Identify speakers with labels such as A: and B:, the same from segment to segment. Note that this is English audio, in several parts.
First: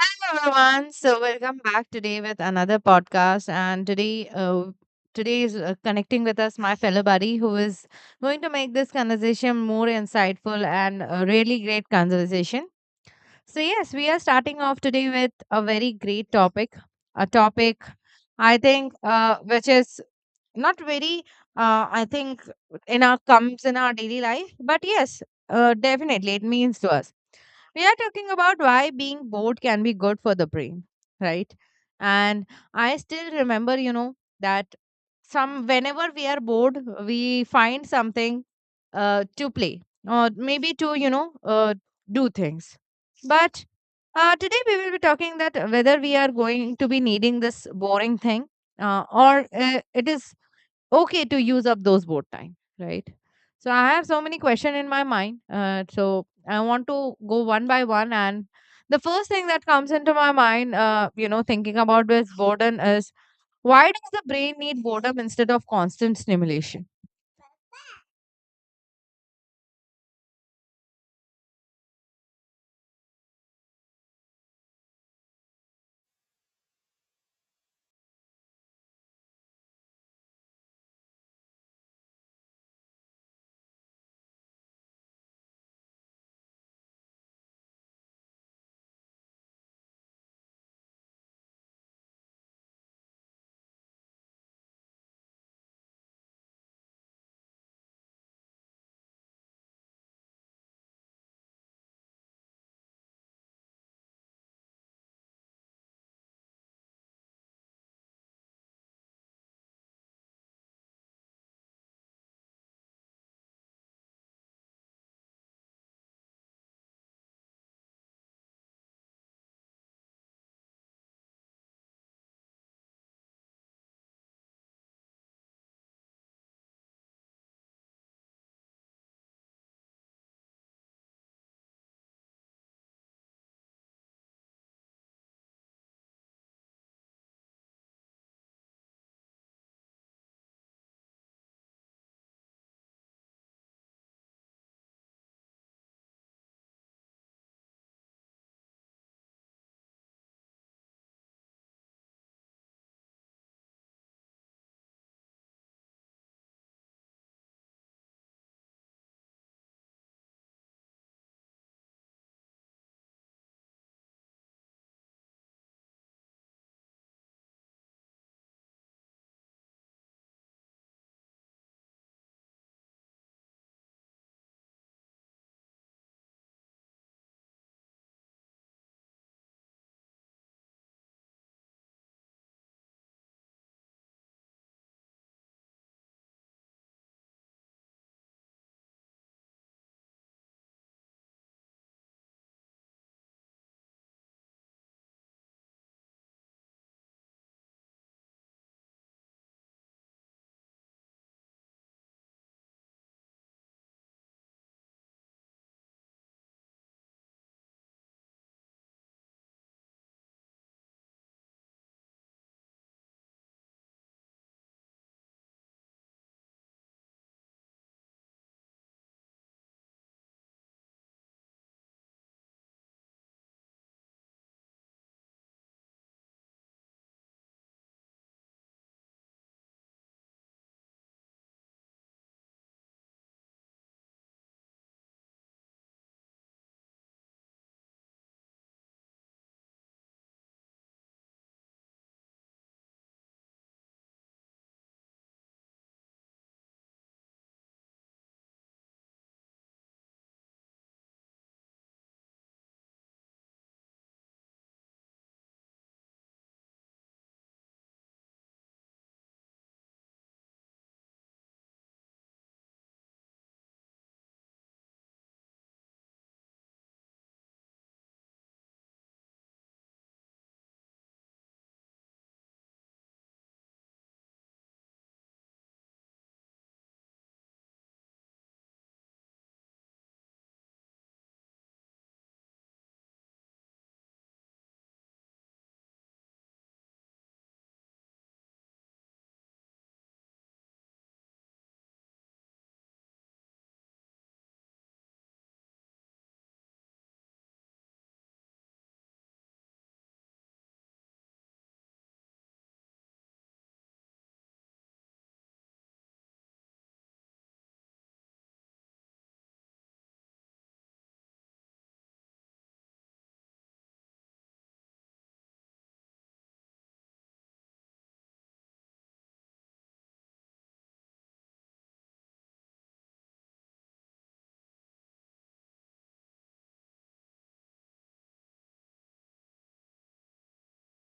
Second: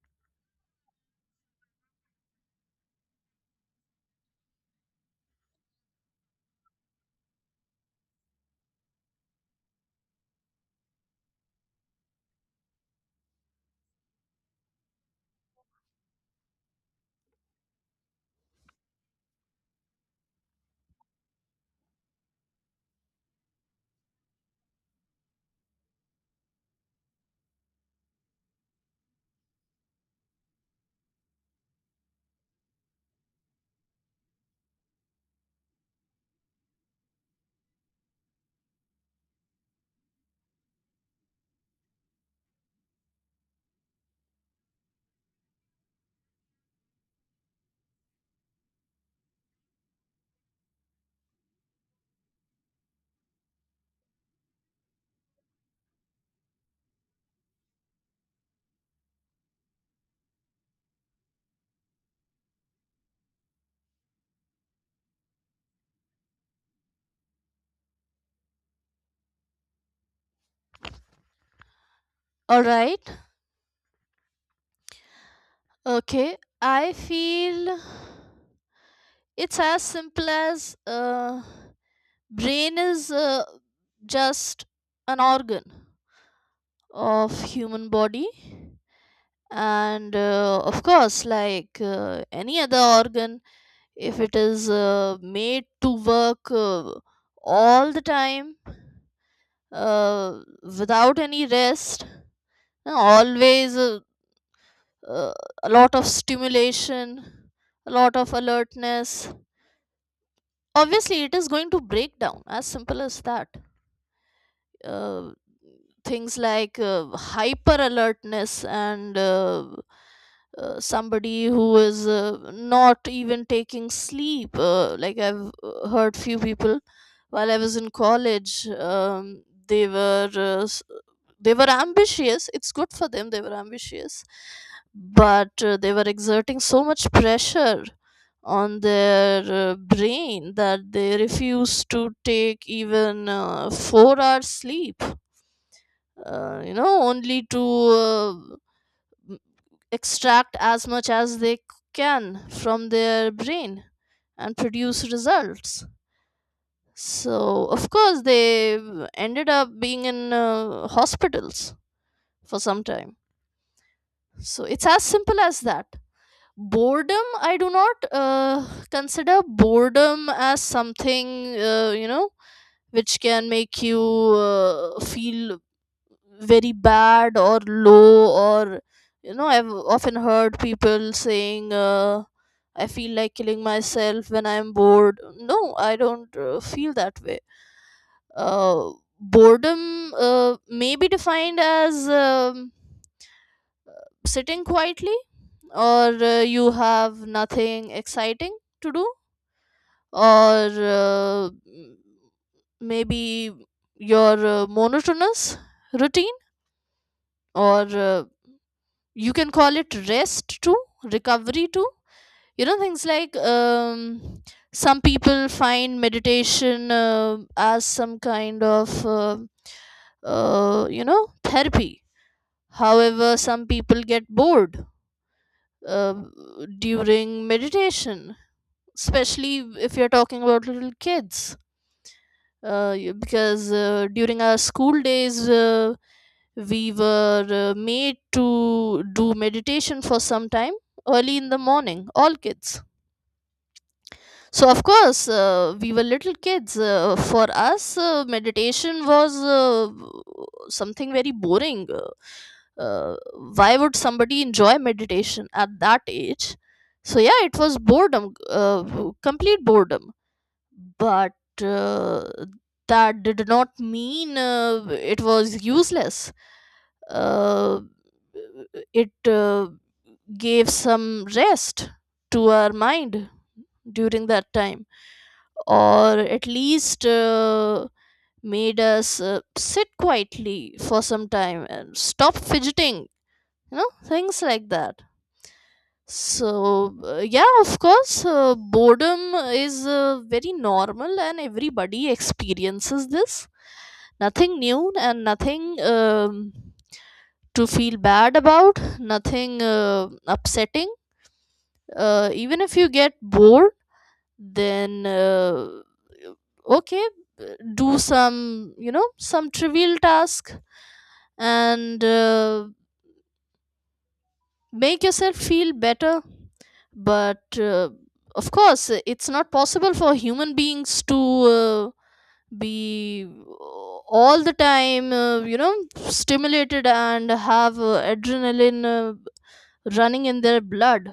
A: Hello everyone. So welcome back today with another podcast. And today, today is connecting with us my fellow buddy who is going to make this conversation more insightful and a really great conversation. So yes, we are starting off today with a very great topic, a topic I think which is not very I think in our daily life, but yes, definitely it means to us. We are talking about why being bored can be good for the brain, right? And I still remember, you know, that some whenever we are bored, we find something to play, or maybe to, you know, do things. But today we will be talking that whether we are going to be needing this boring thing, or it is okay to use up those board time, right? So I have so many question in my mind, so I want to go one by one, and the first thing that comes into my mind, you know, thinking about this boredom is: why does the brain need boredom instead of constant stimulation?
B: All right. Okay. I feel it's as simple as brain is just an organ of human body, and of course, like any other organ, if it is made to work all the time, uh, without any rest, always uh, a lot of stimulation, a lot of alertness, obviously it is going to break down. As simple as that. uh, Things like hyper alertness and somebody who is not even taking sleep, like I've heard few people while I was in college. They were they were ambitious. It's good for them, they were ambitious, but they were exerting so much pressure on their brain that they refuse to take even 4 hours sleep, you know, only to m- extract as much as they can from their brain and produce results. So of course they ended up being in hospitals for some time. So it's as simple as that. Boredom, I do not consider boredom as something, you know, which can make you feel very bad or low. Or, you know, I've often heard people saying, "I feel like killing myself when I'm bored." No, I don't feel that way. uh, Boredom may be defined as, sitting quietly, or you have nothing exciting to do, or maybe your monotonous routine. Or you can call it rest too, recovery too. You know, things like, some people find meditation as some kind of you know, therapy. However, some people get bored uh, during meditation, especially if you're talking about little kids. Because during our school days, we were made to do meditation for some time early in the morning, all kids. So of course, we were little kids, for us, meditation was something very boring. Uh, why would somebody enjoy meditation at that age? So yeah, it was boredom, complete boredom. But uh, that did not mean it was useless. Uh, it gave some rest to our mind during that time, or at least made us sit quietly for some time and stop fidgeting, you know, things like that. So, yeah, of course, boredom is very normal and everybody experiences this. Nothing new, and nothing to feel bad about, nothing upsetting. Even if you get bored, then okay, uh, do some, you know, some trivial task and make yourself feel better. But of course, it's not possible for human beings to uh, be all the time, you know, stimulated and have adrenaline running in their blood.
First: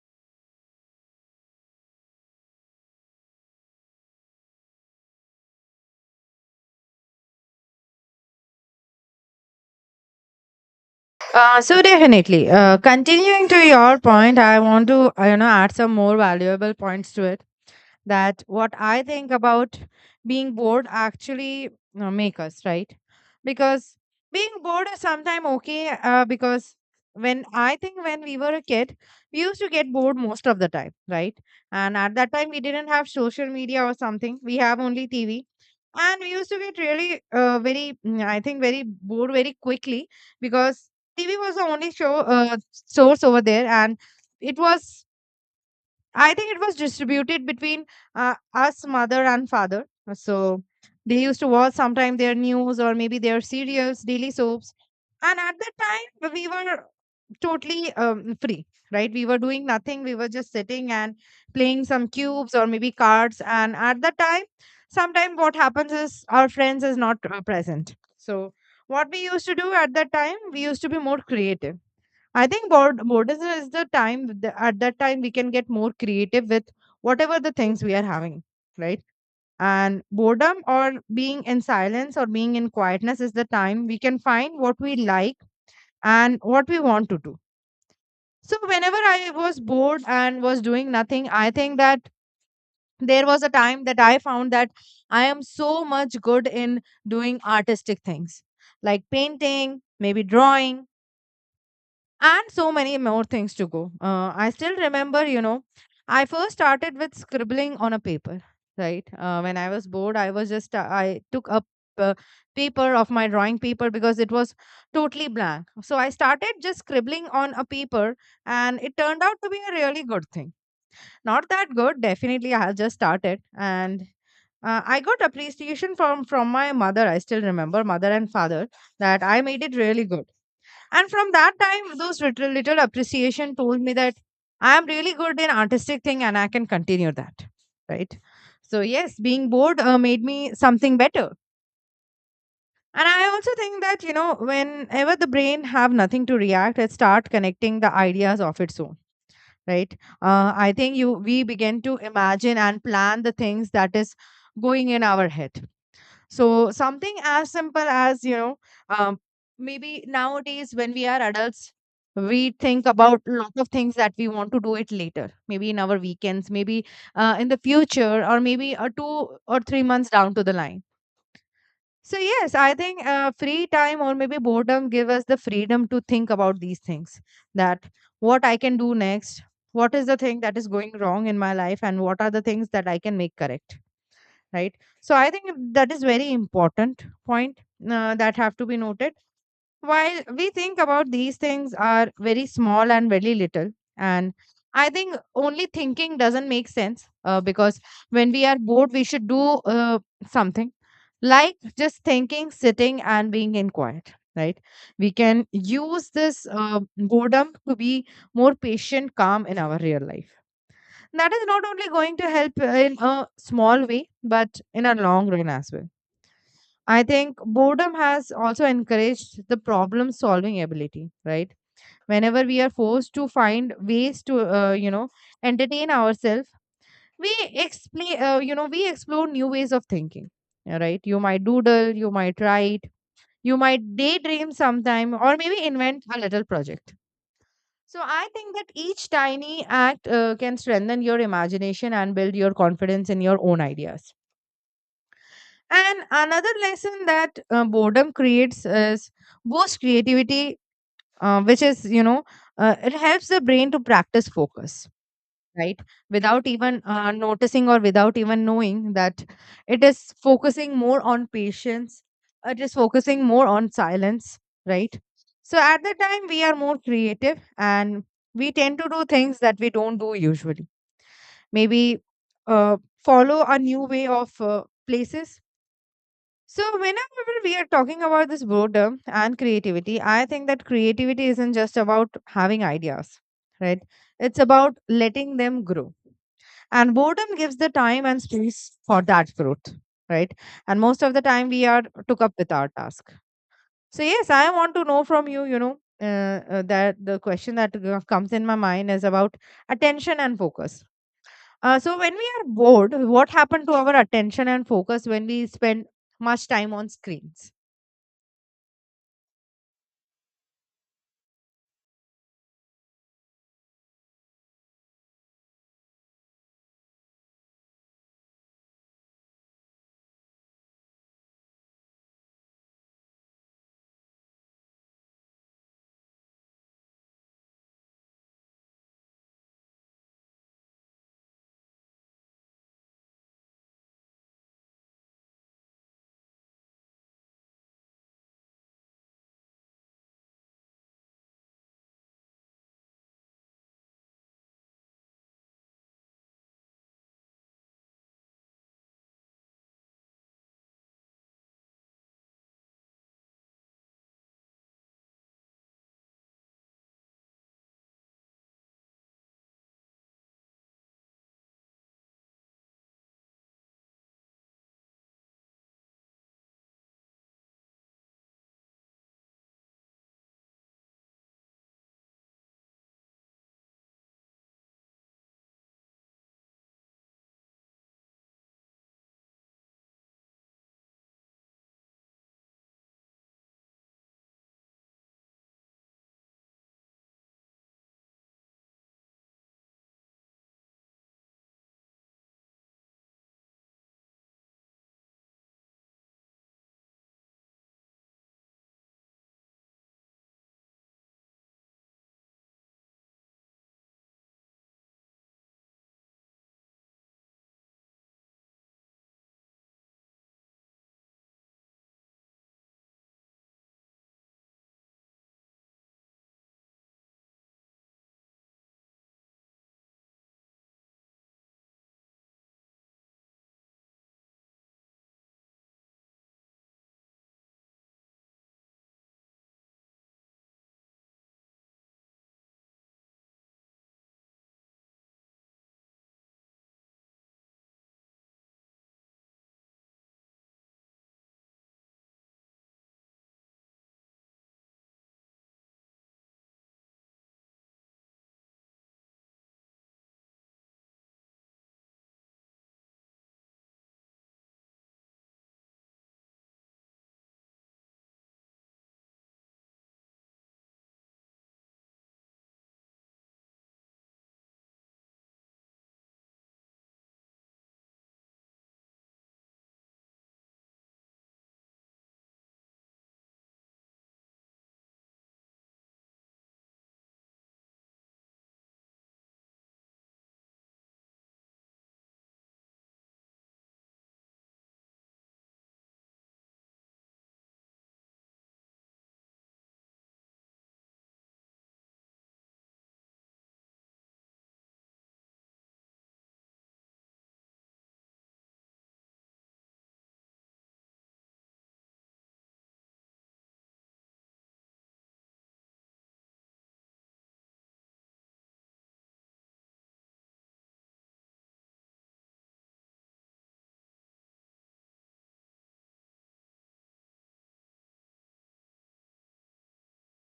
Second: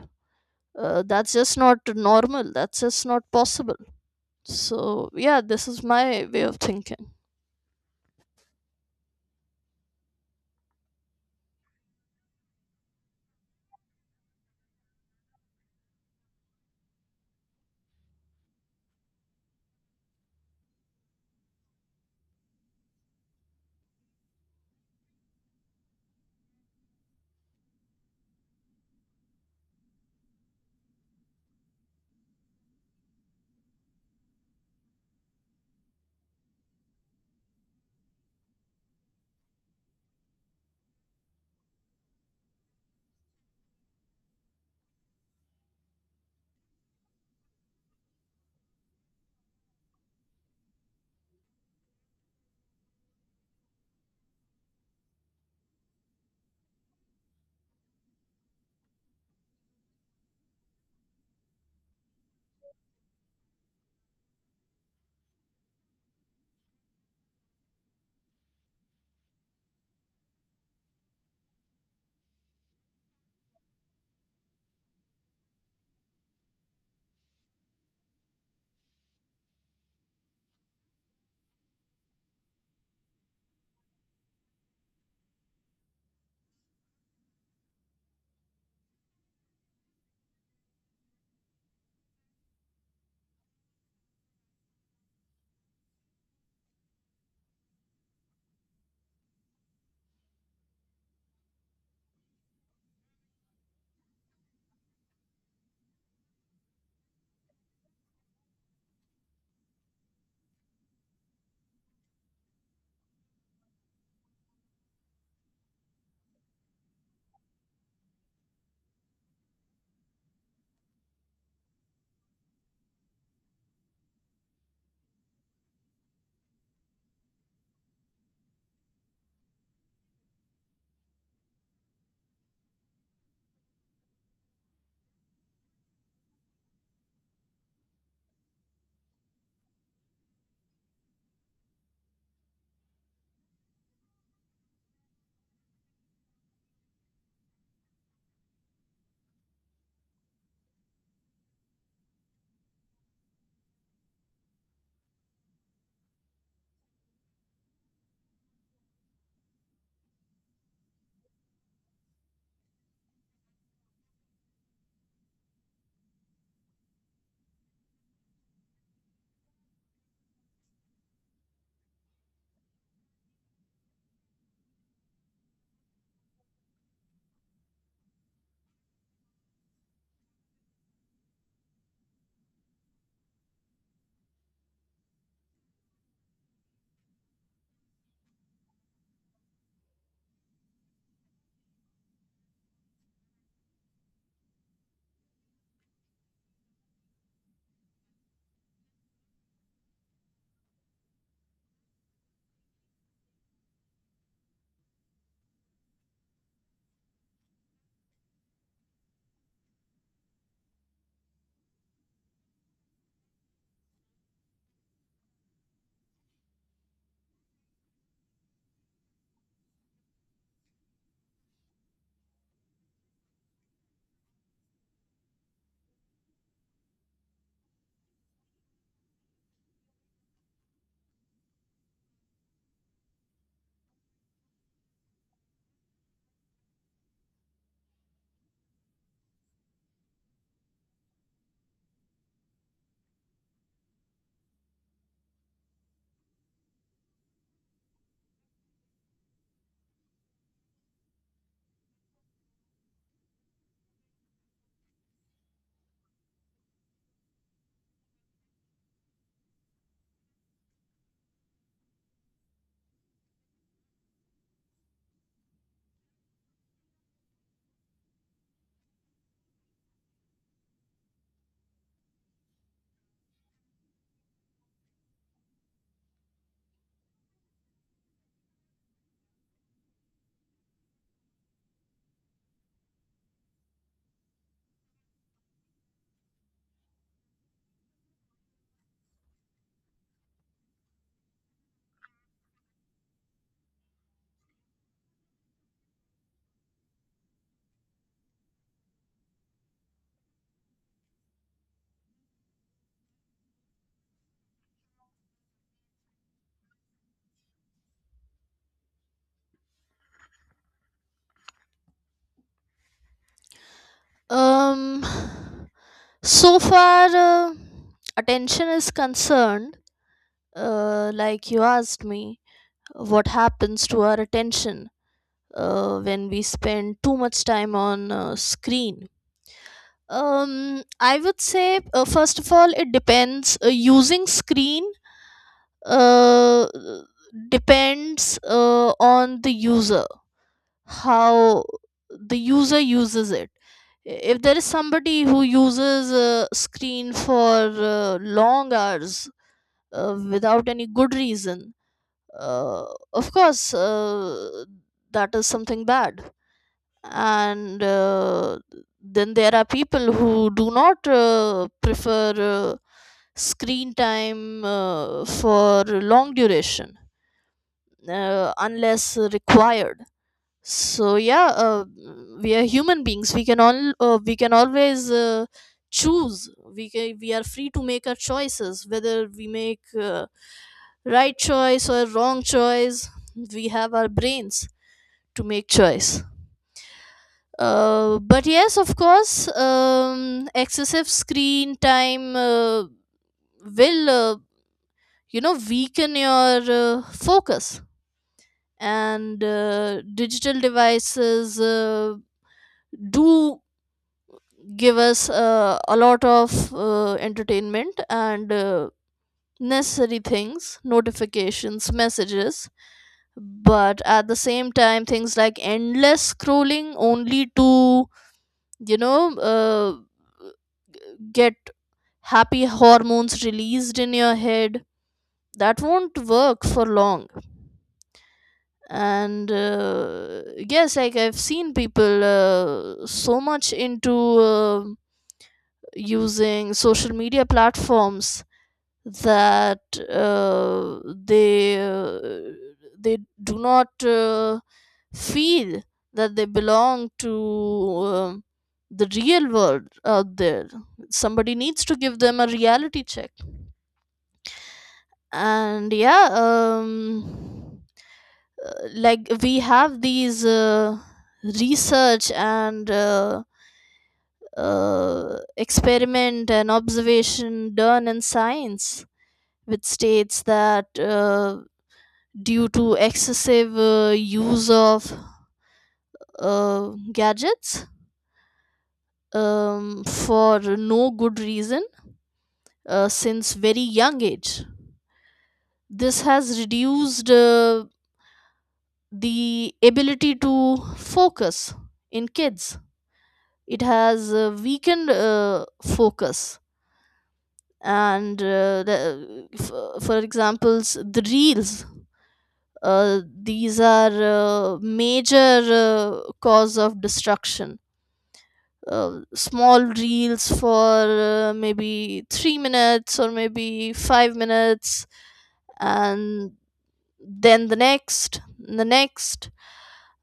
B: That's just not normal, that's just not possible. So yeah, this is my way of thinking.
A: So definitely, continuing to your point, I want to, you know, add some more valuable points to it, that what I think about being bored actually make us right. Because being bored is sometimes okay, because when I think, when we were a kid, we used to get bored most of the time, right? And at that time we didn't have social media or something. We have only TV, and we used to get really, I think very bored very quickly, because TV was the only show source over there. And it was, I think it was distributed between us, mother and father. So they used to watch sometime their news, or maybe their serials, daily soaps. And at that time, we were totally free, right? We were doing nothing. We were just sitting and playing some cubes, or maybe cards. And at that time, sometimes what happens is our friends is not present. So what we used to do at that time, we used to be more creative. I think board boredom is the time, at that time we can get more creative with whatever the things we are having, right? And boredom, or being in silence, or being in quietness, is the time we can find what we like and what we want to do. So whenever I was bored and was doing nothing, I think that there was a time that I found that I am so much good in doing artistic things, like painting, maybe drawing, and so many more things to go. I still remember, you know, I first started with scribbling on a paper, right? When I was bored, I was just, I took up uh, paper of my drawing paper because it was totally blank. So I started just scribbling on a paper, and it turned out to be a really good thing. Not that good, definitely. I had just started, and I got appreciation from my mother. I still remember, mother and father, that I made it really good, and from that time, those little, little appreciation told me that I am really good in artistic thing and I can continue that. Right. So yes, being bored made me something better. And I also think that, you know, whenever the brain have nothing to react, it start connecting the ideas of its own. Right. I think you we begin to imagine and plan the things that is going in our head. So something as simple as, you know, um, maybe nowadays when we are adults, we think about a lot of things that we want to do it later, maybe in our weekends, maybe in the future, or maybe two or three months down to the line. So yes, I think free time or maybe boredom give us the freedom to think about these things, that what I can do next, what is the thing that is going wrong in my life, and what are the things that I can make correct, right? So I think that is very important point, that have to be noted, while we think about these things are very small and very little. And I think only thinking doesn't make sense, because when we are bored, we should do uh, something, like just thinking, sitting and being in quiet, right? We can use this boredom to be more patient, calm in our real life. That is not only going to help in a small way, but in a long run as well. I think boredom has also encouraged the problem solving ability, right? Whenever we are forced to find ways to, you know, entertain ourselves, we explain you know we explore new ways of thinking, yeah. Right, you might doodle, you might write, you might daydream sometime, or maybe invent a little project. So I think that each tiny act can strengthen your imagination and build your confidence in your own ideas. And another lesson that boredom creates is boost creativity, which is, you know, it helps the brain to practice focus, right? Without even noticing, or without even knowing that, it is focusing more on patience, it is focusing more on silence, right? So at the time we are more creative, and we tend to do things that we don't do usually. Maybe uh, follow a new way of places. So whenever we are talking about this boredom and creativity, I think that creativity isn't just about having ideas, right? It's about letting them grow, and boredom gives the time and space for that growth, right? And most of the time we are took up with our task. So yes, I want to know from you, you know, that the question that comes in my mind is about attention and focus. Uh, so when we are bored, what happened to our attention and focus when we spend much time on screens?
B: um so far attention is concerned, like you asked me, what happens to our attention when we spend too much time on screen. I would say, first of all, it depends. Using screen uh, depends on the user, how the user uses it. If there is somebody who uses a screen for long hours without any good reason, uh, of course, that is something bad. And then there are people who do not prefer uh, screen time for long duration, unless required. So yeah, we are human beings, we can all we can always choose. We can, we are free to make our choices, whether we make right choice or wrong choice. We have our brains to make choice. But yes, of course, excessive screen time will you know, weaken your focus. And digital devices do give us a lot of entertainment and necessary things, notifications, messages. But at the same time, things like endless scrolling only to, you know, get happy hormones released in your head, that won't work for long. And yes, like I've seen people so much into using social media platforms that uh, they uh, they do not feel that they belong to the real world out there. Somebody needs to give them a reality check. And yeah, like we have these research and experiment and observation done in science, which states that due to excessive use of uh, gadgets for no good reason, since very young age, this has reduced the ability to focus in kids. It has weakened focus. And for examples, the reels, these are major cause of destruction. Small reels for maybe 3 minutes or maybe 5 minutes, and then the next,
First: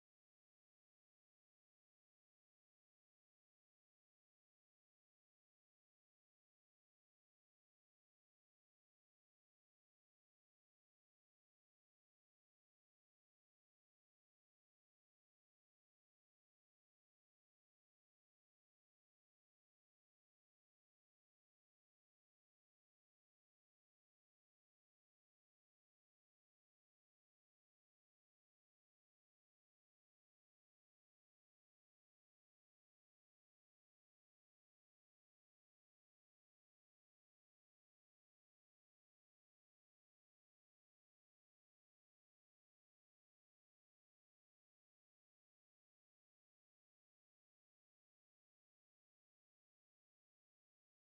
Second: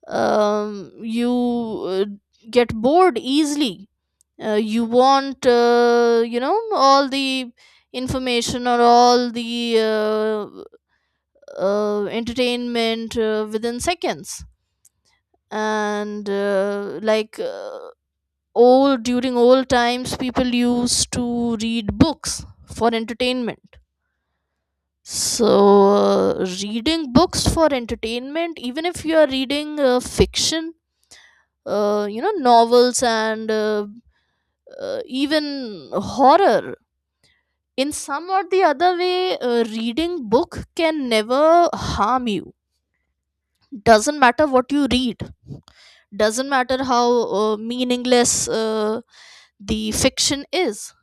B: you get bored easily. You want, you know, all the information or all the entertainment within seconds. And like, old during old times, people used to read books for entertainment. So reading books for entertainment, even if you are reading fiction, you know, novels and even horror, in some or the other way, reading book can never harm you. Doesn't matter what you read, doesn't matter how meaningless the fiction is.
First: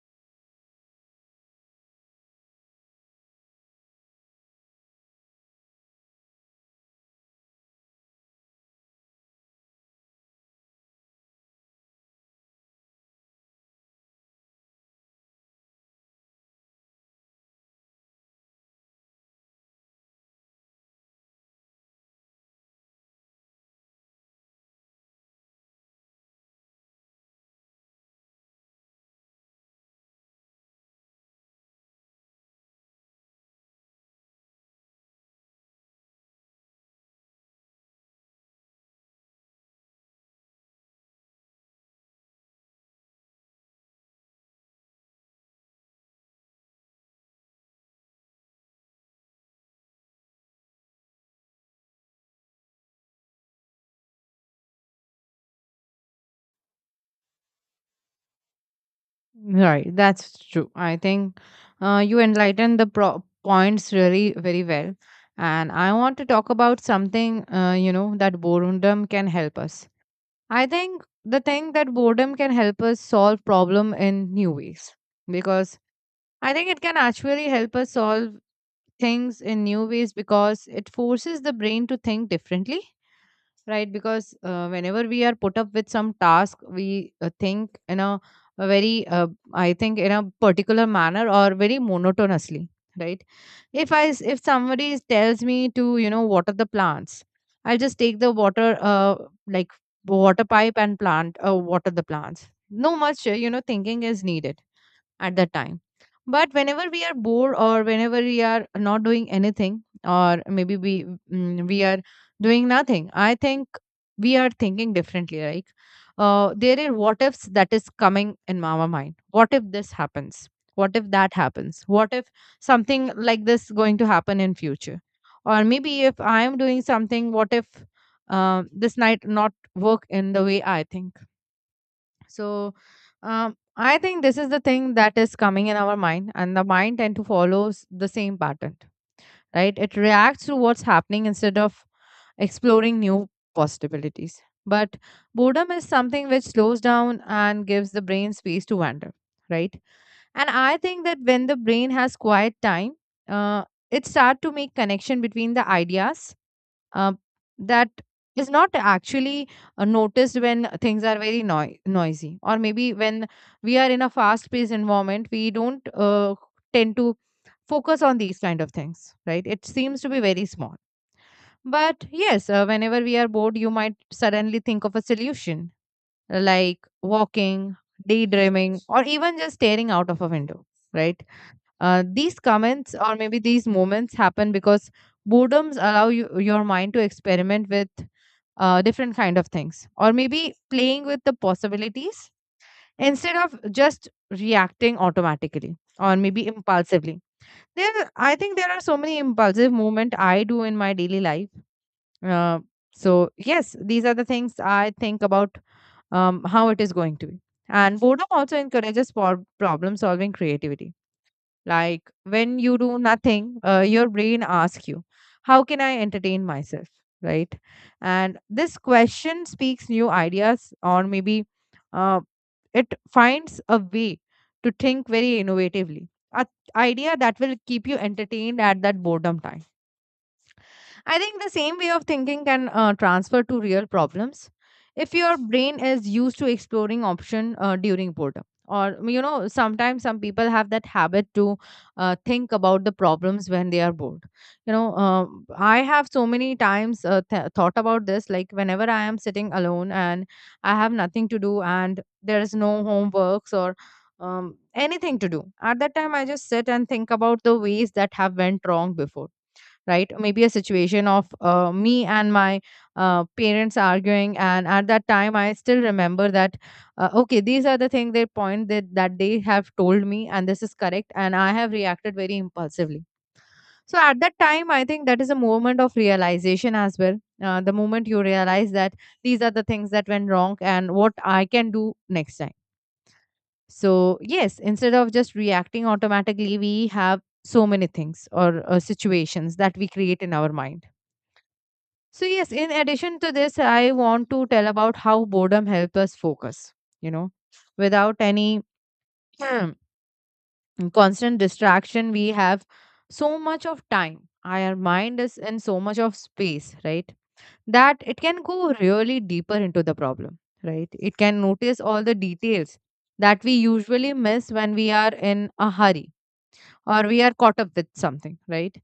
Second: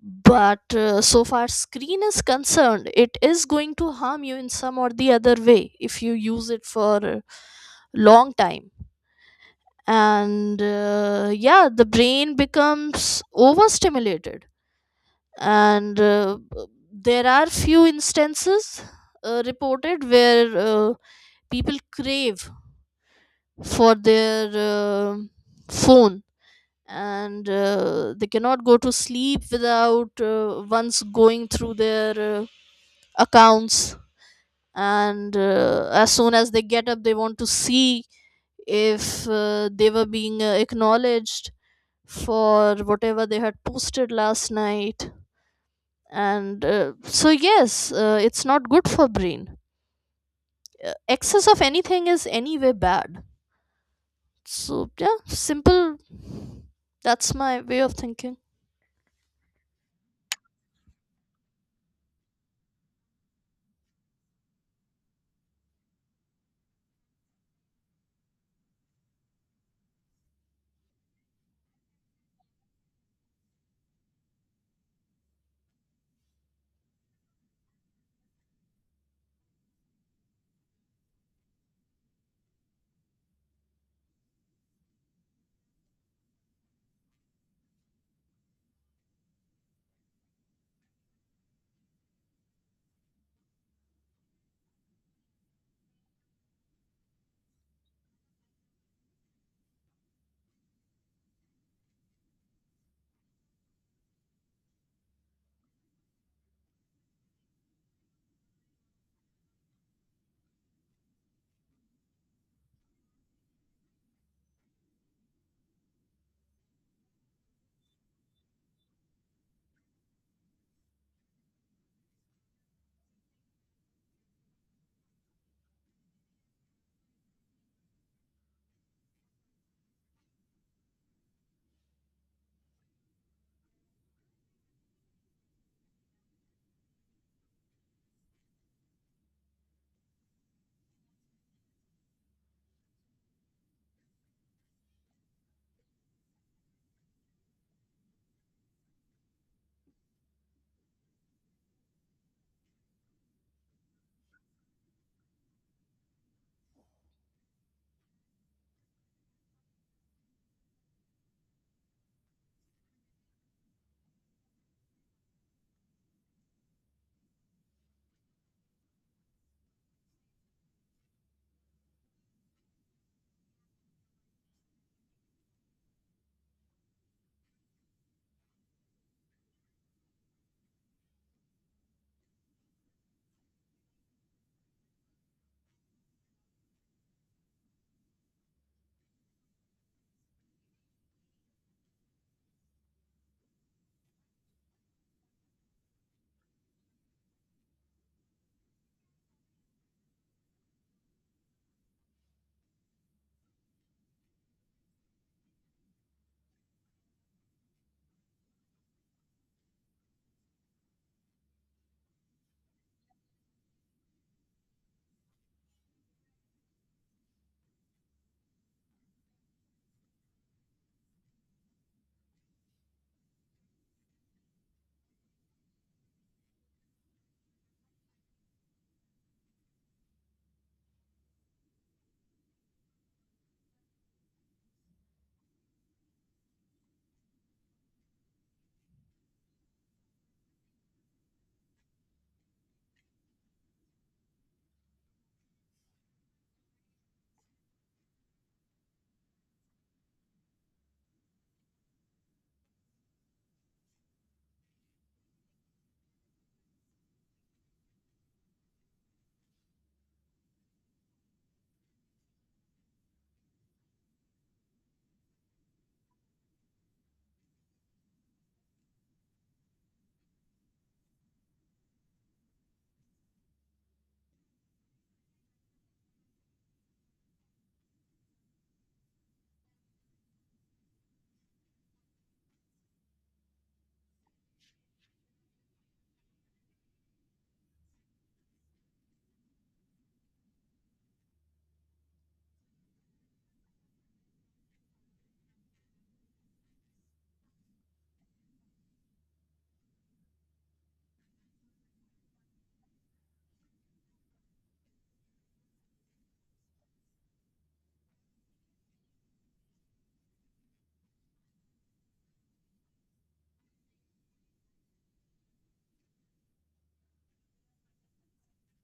B: But so far screen is concerned, it is going to harm you in some or the other way if you use it for a long time. And yeah, the brain becomes overstimulated. And there are few instances reported where people crave for their phone, and they cannot go to sleep without once going through their accounts. And as soon as they get up, they want to see if they were being acknowledged for whatever they had posted last night. And so yes, it's not good for brain. Excess of anything is anyway bad. So yeah, simple. That's my way of thinking.
A: Right, that's true. I think you enlightened the points really very well. And I want to talk about something, you know, that boredom can help us. I think the thing that boredom can help us solve problem in new ways, because I think it can actually help us solve things in new ways because it forces the brain to think differently, right? Because whenever we are put up with some task, we think in a very I think in a particular manner, or very monotonously, right? If somebody tells me to, you know, water the plants, I'll just take the water, like, water pipe and plant, water the plants. No much, you know, thinking is needed at that time. But whenever we are bored, or whenever we are not doing anything, or maybe we we are doing nothing, I think we are thinking differently. Like there are what ifs that is coming in our mind. What if this happens? What if that happens? What if something like this going to happen in future? Or maybe if I am doing something, what if this night not work in the way I think? So I think this is the thing that is coming in our mind, and the mind tend to follows the same pattern, right? It reacts to what's happening instead of exploring new possibilities. But boredom is something which slows down and gives the brain space to wander, right? And I think that when the brain has quiet time, uh, it start to make connection between the ideas uh, that is not actually noticed when things are very noisy, or maybe when we are in a fast paced environment, we don't tend to focus on these kind of things, right? It seems to be very small, but yes, whenever we are bored, you might suddenly think of a solution, like walking, daydreaming, or even just staring out of a window, right? Uh, these comments, or maybe these moments happen because boredoms allow you, your mind to experiment with different kind of things, or maybe playing with the possibilities, instead of just reacting automatically, or maybe impulsively. There, I think there are so many impulsive movement I do in my daily life. Uh, so yes, these are the things I think about, how it is going to be. And boredom also encourages problem solving creativity. Like when you do nothing, your brain asks you, how can I entertain myself? Right. And this question speaks new ideas, or maybe uh, it finds a way to think very innovatively, a idea that will keep you entertained at that boredom time. I think the same way of thinking can transfer to real problems. If your brain is used to exploring option during boredom, or you know, sometimes some people have that habit to think about the problems when they are bored. I have so many times thought about this. Like whenever I am sitting alone and I have nothing to do, and there is no homeworks or anything to do, at that time I just sit and think about the ways that have went wrong before, right? Maybe a situation of me and my parents arguing, and at that time I still remember that, okay, these are the thing they point that they have told me and this is correct and I have reacted very impulsively. So at that time I think that is a moment of realization as well. Uh, the moment you realize that these are the things that went wrong and what I can do next time. So yes, instead of just reacting automatically, we have so many things or situations that we create in our mind. So yes, in addition to this, I want to tell about how boredom helps us focus. You know, without any constant distraction, we have so much of time. Our mind is in so much of space, right? That it can go really deeper into the problem, right? It can notice all the details that we usually miss when we are in a hurry or we are caught up with something, right?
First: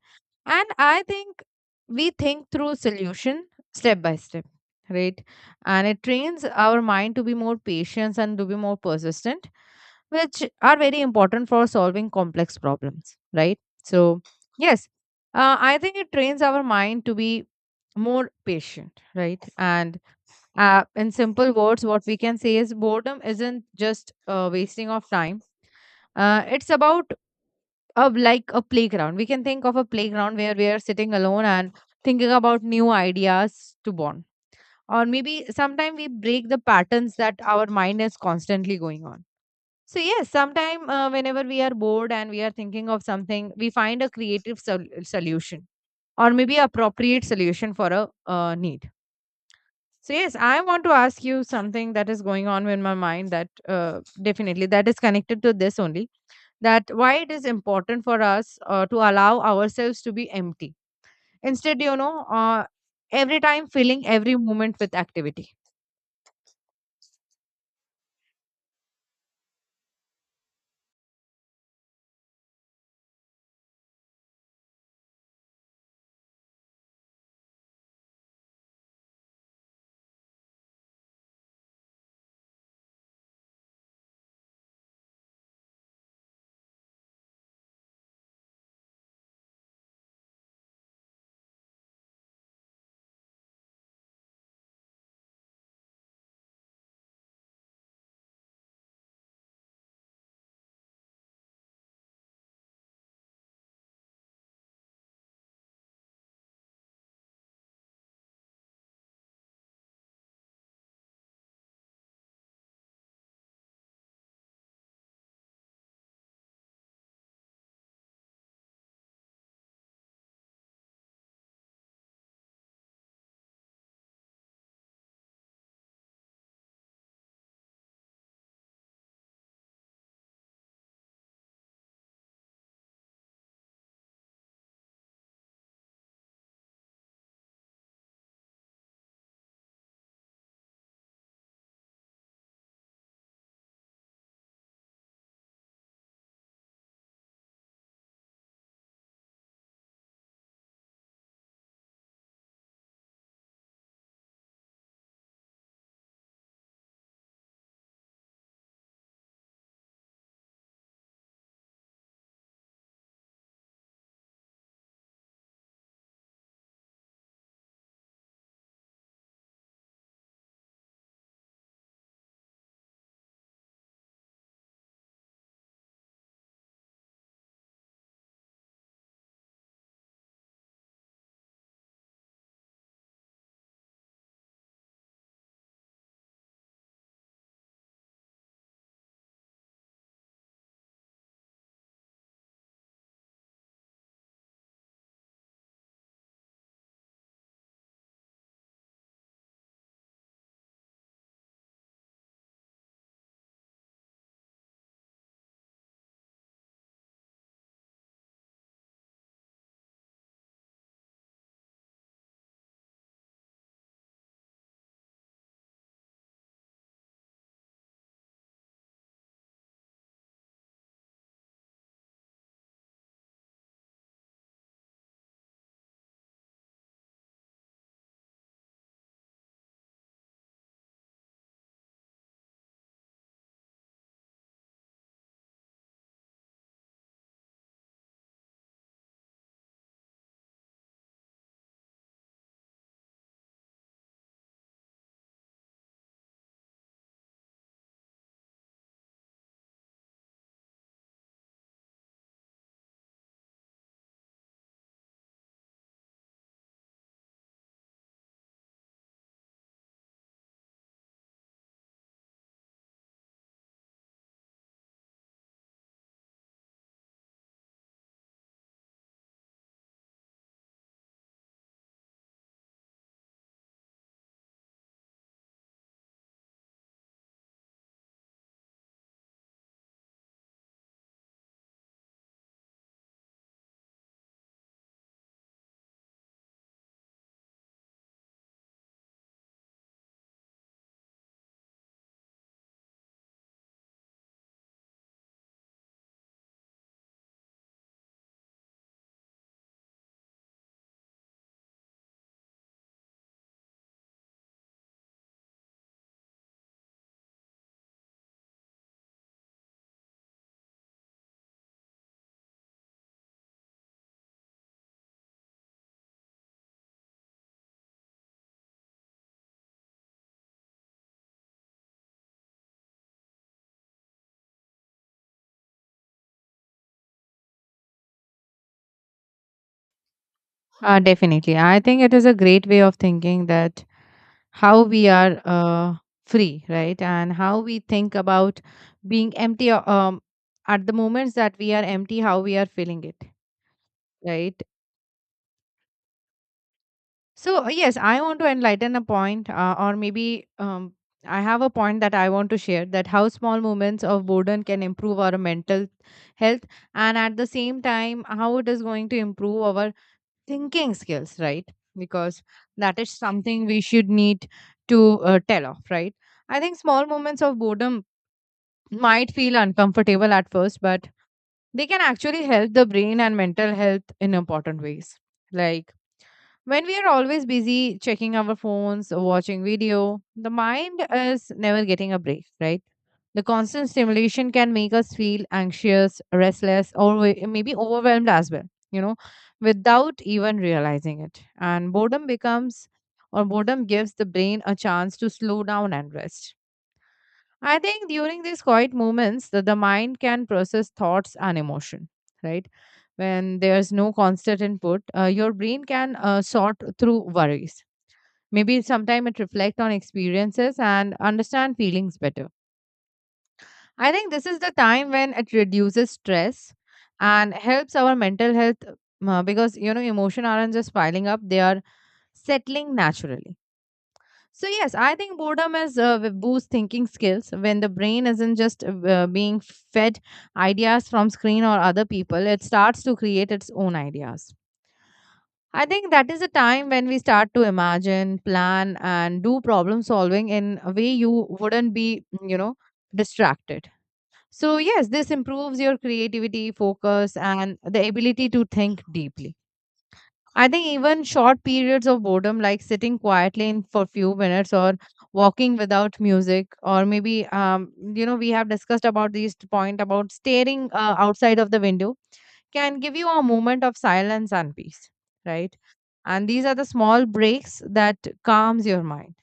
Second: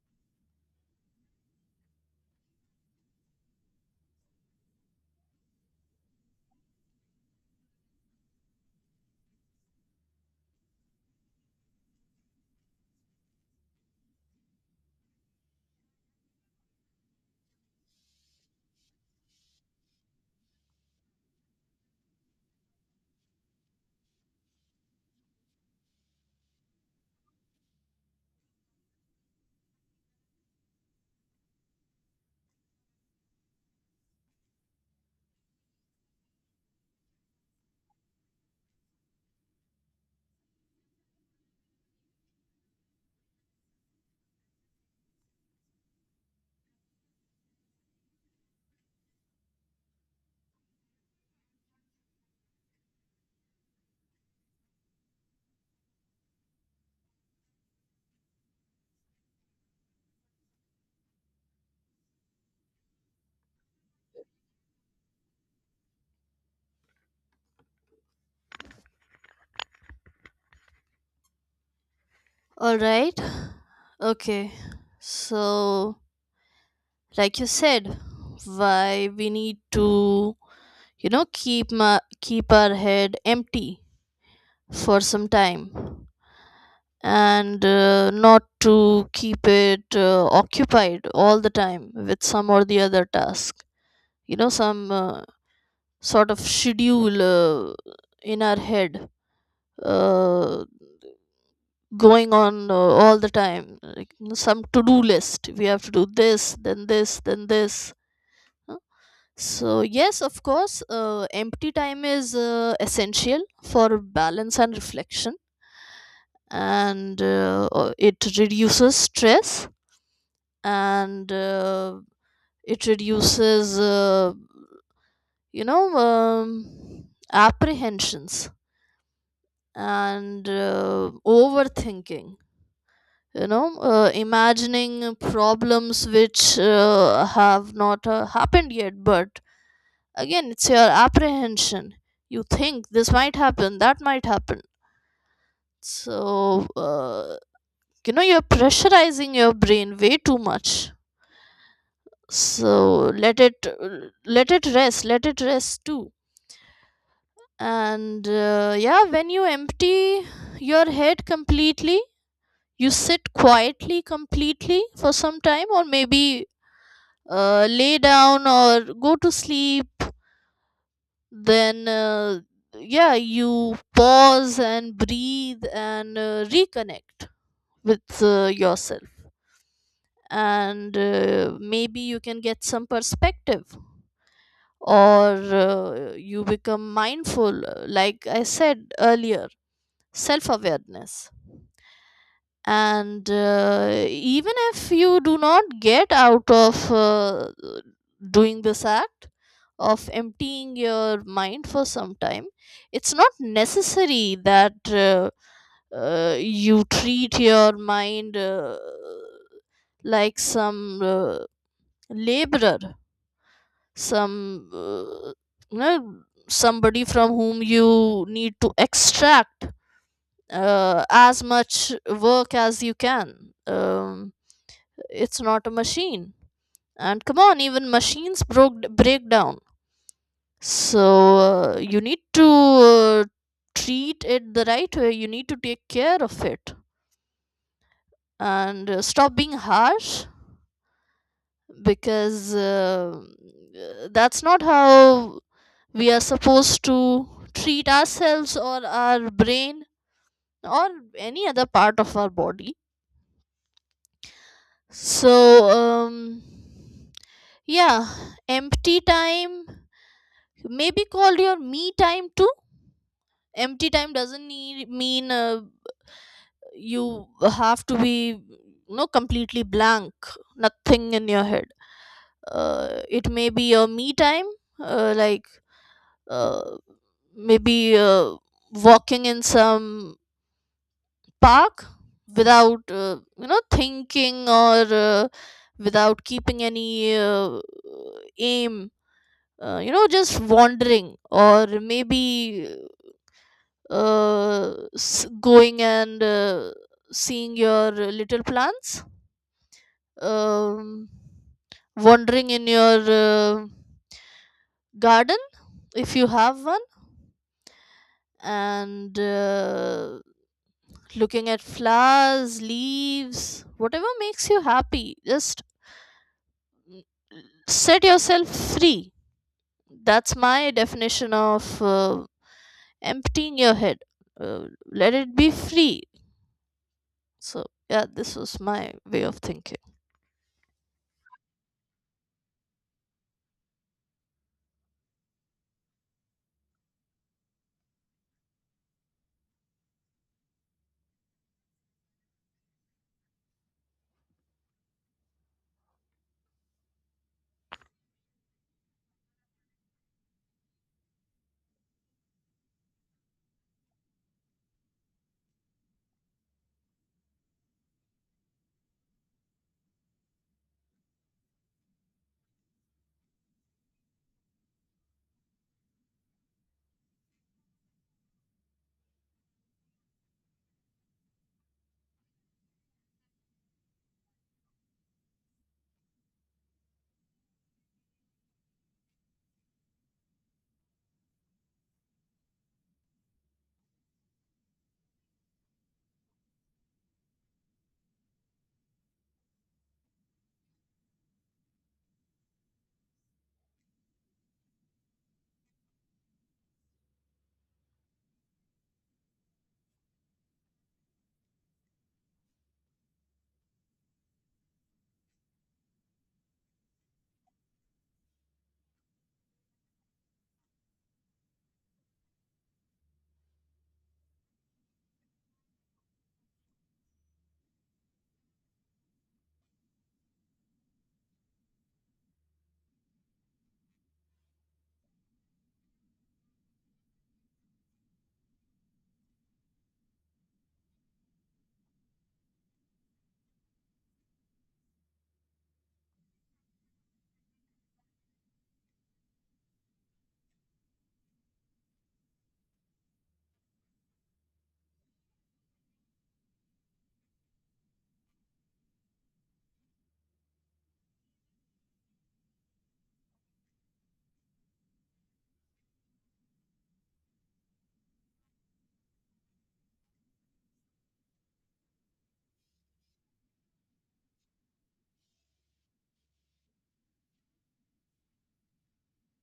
A: And I think we think through solution step by step, right? And it trains our mind to be more patient and to be more persistent, which are very important for solving complex problems, right? So, yes, I think it trains our mind to be more patient, right? And in simple words, what we can say is boredom isn't just wasting of time. It's about of like a playground. We can think of a playground where we are sitting alone and thinking about new ideas to bond. Or maybe sometime we break the patterns that our mind is constantly going on. So yes, sometime whenever we are bored and we are thinking of something, we find a creative solution or maybe appropriate solution for a need. So yes, I want to ask you something that is going on in my mind that definitely that is connected to this only, that why it is important for us to allow ourselves to be empty, instead you know, every time filling every moment with activity.
B: All right. Okay. So like you said, why we need to, you know, keep our head empty for some time, and not to keep it occupied all the time with some or the other task. You know, some sort of schedule in our head uh, going on all the time, like, you know, some to-do list. We have to do this, then this, then this, huh? So yes, of course, empty time is essential for balance and reflection. And it reduces stress. And it reduces, you know, apprehensions and overthinking. You know, imagining problems which have not happened yet. But again, it's your apprehension. You think this might happen, that might happen. So you know, you're pressurizing your brain way too much. So let it, let it rest too. And yeah, when you empty your head completely, you sit quietly completely for some time, or maybe lay down or go to sleep. Then yeah, you pause and breathe and reconnect with yourself. And maybe you can get some perspective, or you become mindful, like I said earlier, self awareness. And even if you do not get out of doing this act of emptying your mind for some time, it's not necessary that you treat your mind like some laborer, some, you know, somebody from whom you need to extract as much work as you can. um, It's not a machine. And come on, even machines broke break down. So you need to treat it the right way. You need to take care of it, and stop being harsh, because that's not how we are supposed to treat ourselves, or our brain, or any other part of our body. So yeah, empty time, maybe call your me time too. Empty time doesn't mean you have to be, no, completely blank, nothing in your head. It may be your me time, like, uh, maybe walking in some park without, you know, thinking, or without keeping any aim, you know, just wandering, or maybe going and seeing your little plants, um, wandering in your garden, if you have one, and looking at flowers, leaves, whatever makes you happy. Just mm, set yourself free. That's my definition of emptying your head. Let it be free. So yeah, this was my way of thinking.
A: Definitely. I think it is a great way of thinking that how we are free, right? And how we think about being empty at the moments that we are empty, how we are feeling it, right? So, yes, I want to enlighten a point, or maybe I have a point that I want to share, that how small moments of boredom can improve our mental health, and at the same time, how it is going to improve our thinking skills, right? Because that is something we should need to tell off, right? I think small moments of boredom might feel uncomfortable at first, but they can actually help the brain and mental health in important ways. Like, when we are always busy checking our phones, or watching video, the mind is never getting a break, right? The constant stimulation can make us feel anxious, restless, or maybe overwhelmed as well, you know, without even realizing it. And boredom becomes, or boredom gives the brain a chance to slow down and rest. I think during these quiet moments, the mind can process thoughts and emotion, right? When there's no constant input, your brain can sort through worries. Maybe sometime it reflect on experiences and understand feelings better. I think this is the time when it reduces stress and helps our mental health because you know emotion aren't just piling up; they are settling naturally. So yes, I think boredom is boost thinking skills when the brain isn't just being fed ideas from screen or other people. It starts to create its own ideas. I think that is a time when we start to imagine, plan, and do problem solving in a way you wouldn't be, you know, distracted. So yes, this improves your creativity, focus, and the ability to think deeply. I think even short periods of boredom, like sitting quietly in for few minutes or walking without music, or maybe, you know, we have discussed about this point about staring outside of the window, can give you a moment of silence and peace, right? And these are the small breaks that calms your mind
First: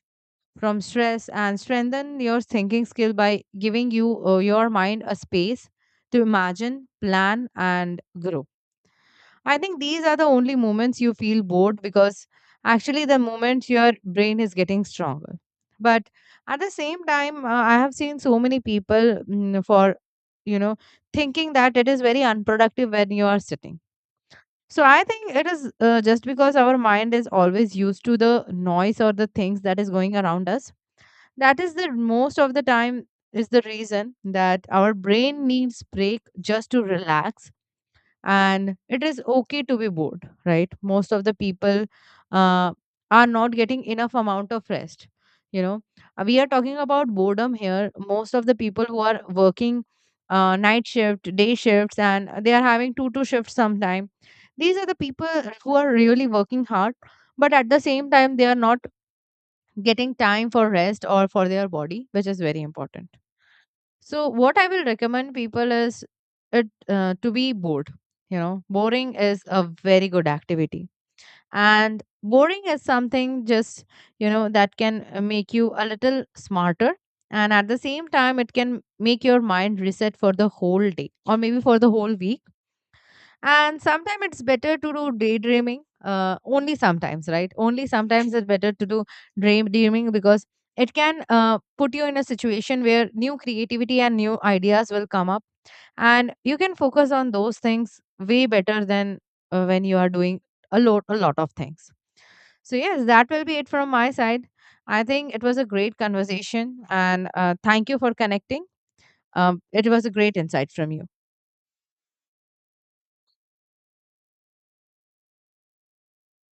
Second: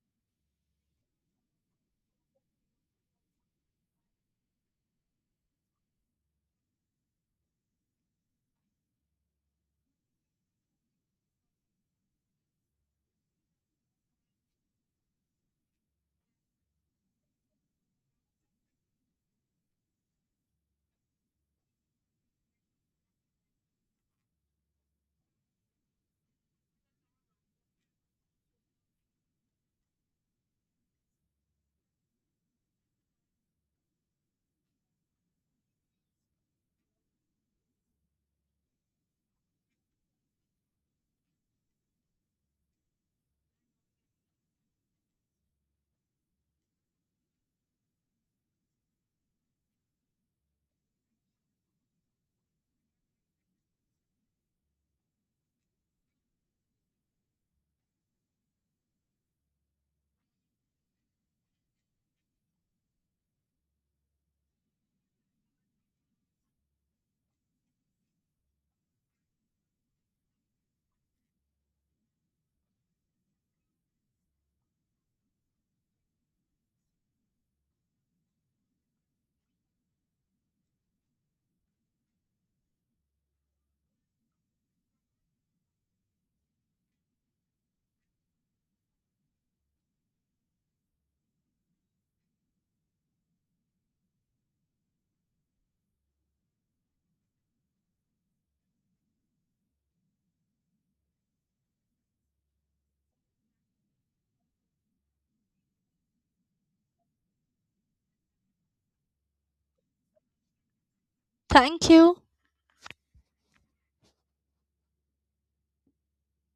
A: from stress and strengthen your thinking skill by giving you your mind a space to imagine, plan, and grow. I think these are the only moments you feel bored because actually the moment your brain is getting stronger. But at the same time, I have seen so many people for, you know, thinking that it is very unproductive when you are sitting. So I think it is just because our mind is always used to the noise or the things that is going around us. That is the most of the time is the reason that our brain needs break just to relax, and it is okay to be bored, right? Most of the people uh, are not getting enough amount of rest, you know. We are talking about boredom here. Most of the people who are working night shift, day shifts, and they are having two shifts sometime, these are the people who are really working hard, but at the same time they are not getting time for rest or for their body, which is very important. So what I will recommend people is it to be bored. You know, boring is a very good activity, and boring is something just you know that can make you a little smarter, and at the same time, it can make your mind reset for the whole day or maybe for the whole week. And sometimes it's better to do daydreaming, only sometimes, right? Only sometimes it's better to do daydreaming, because it can put you in a situation where new creativity and new ideas will come up and you can focus on those things way better than when you are doing a lot of things. So yes, that will be it from my side. I think it was a great conversation and thank you for connecting. Um, it was a great insight from you.
B: Thank you.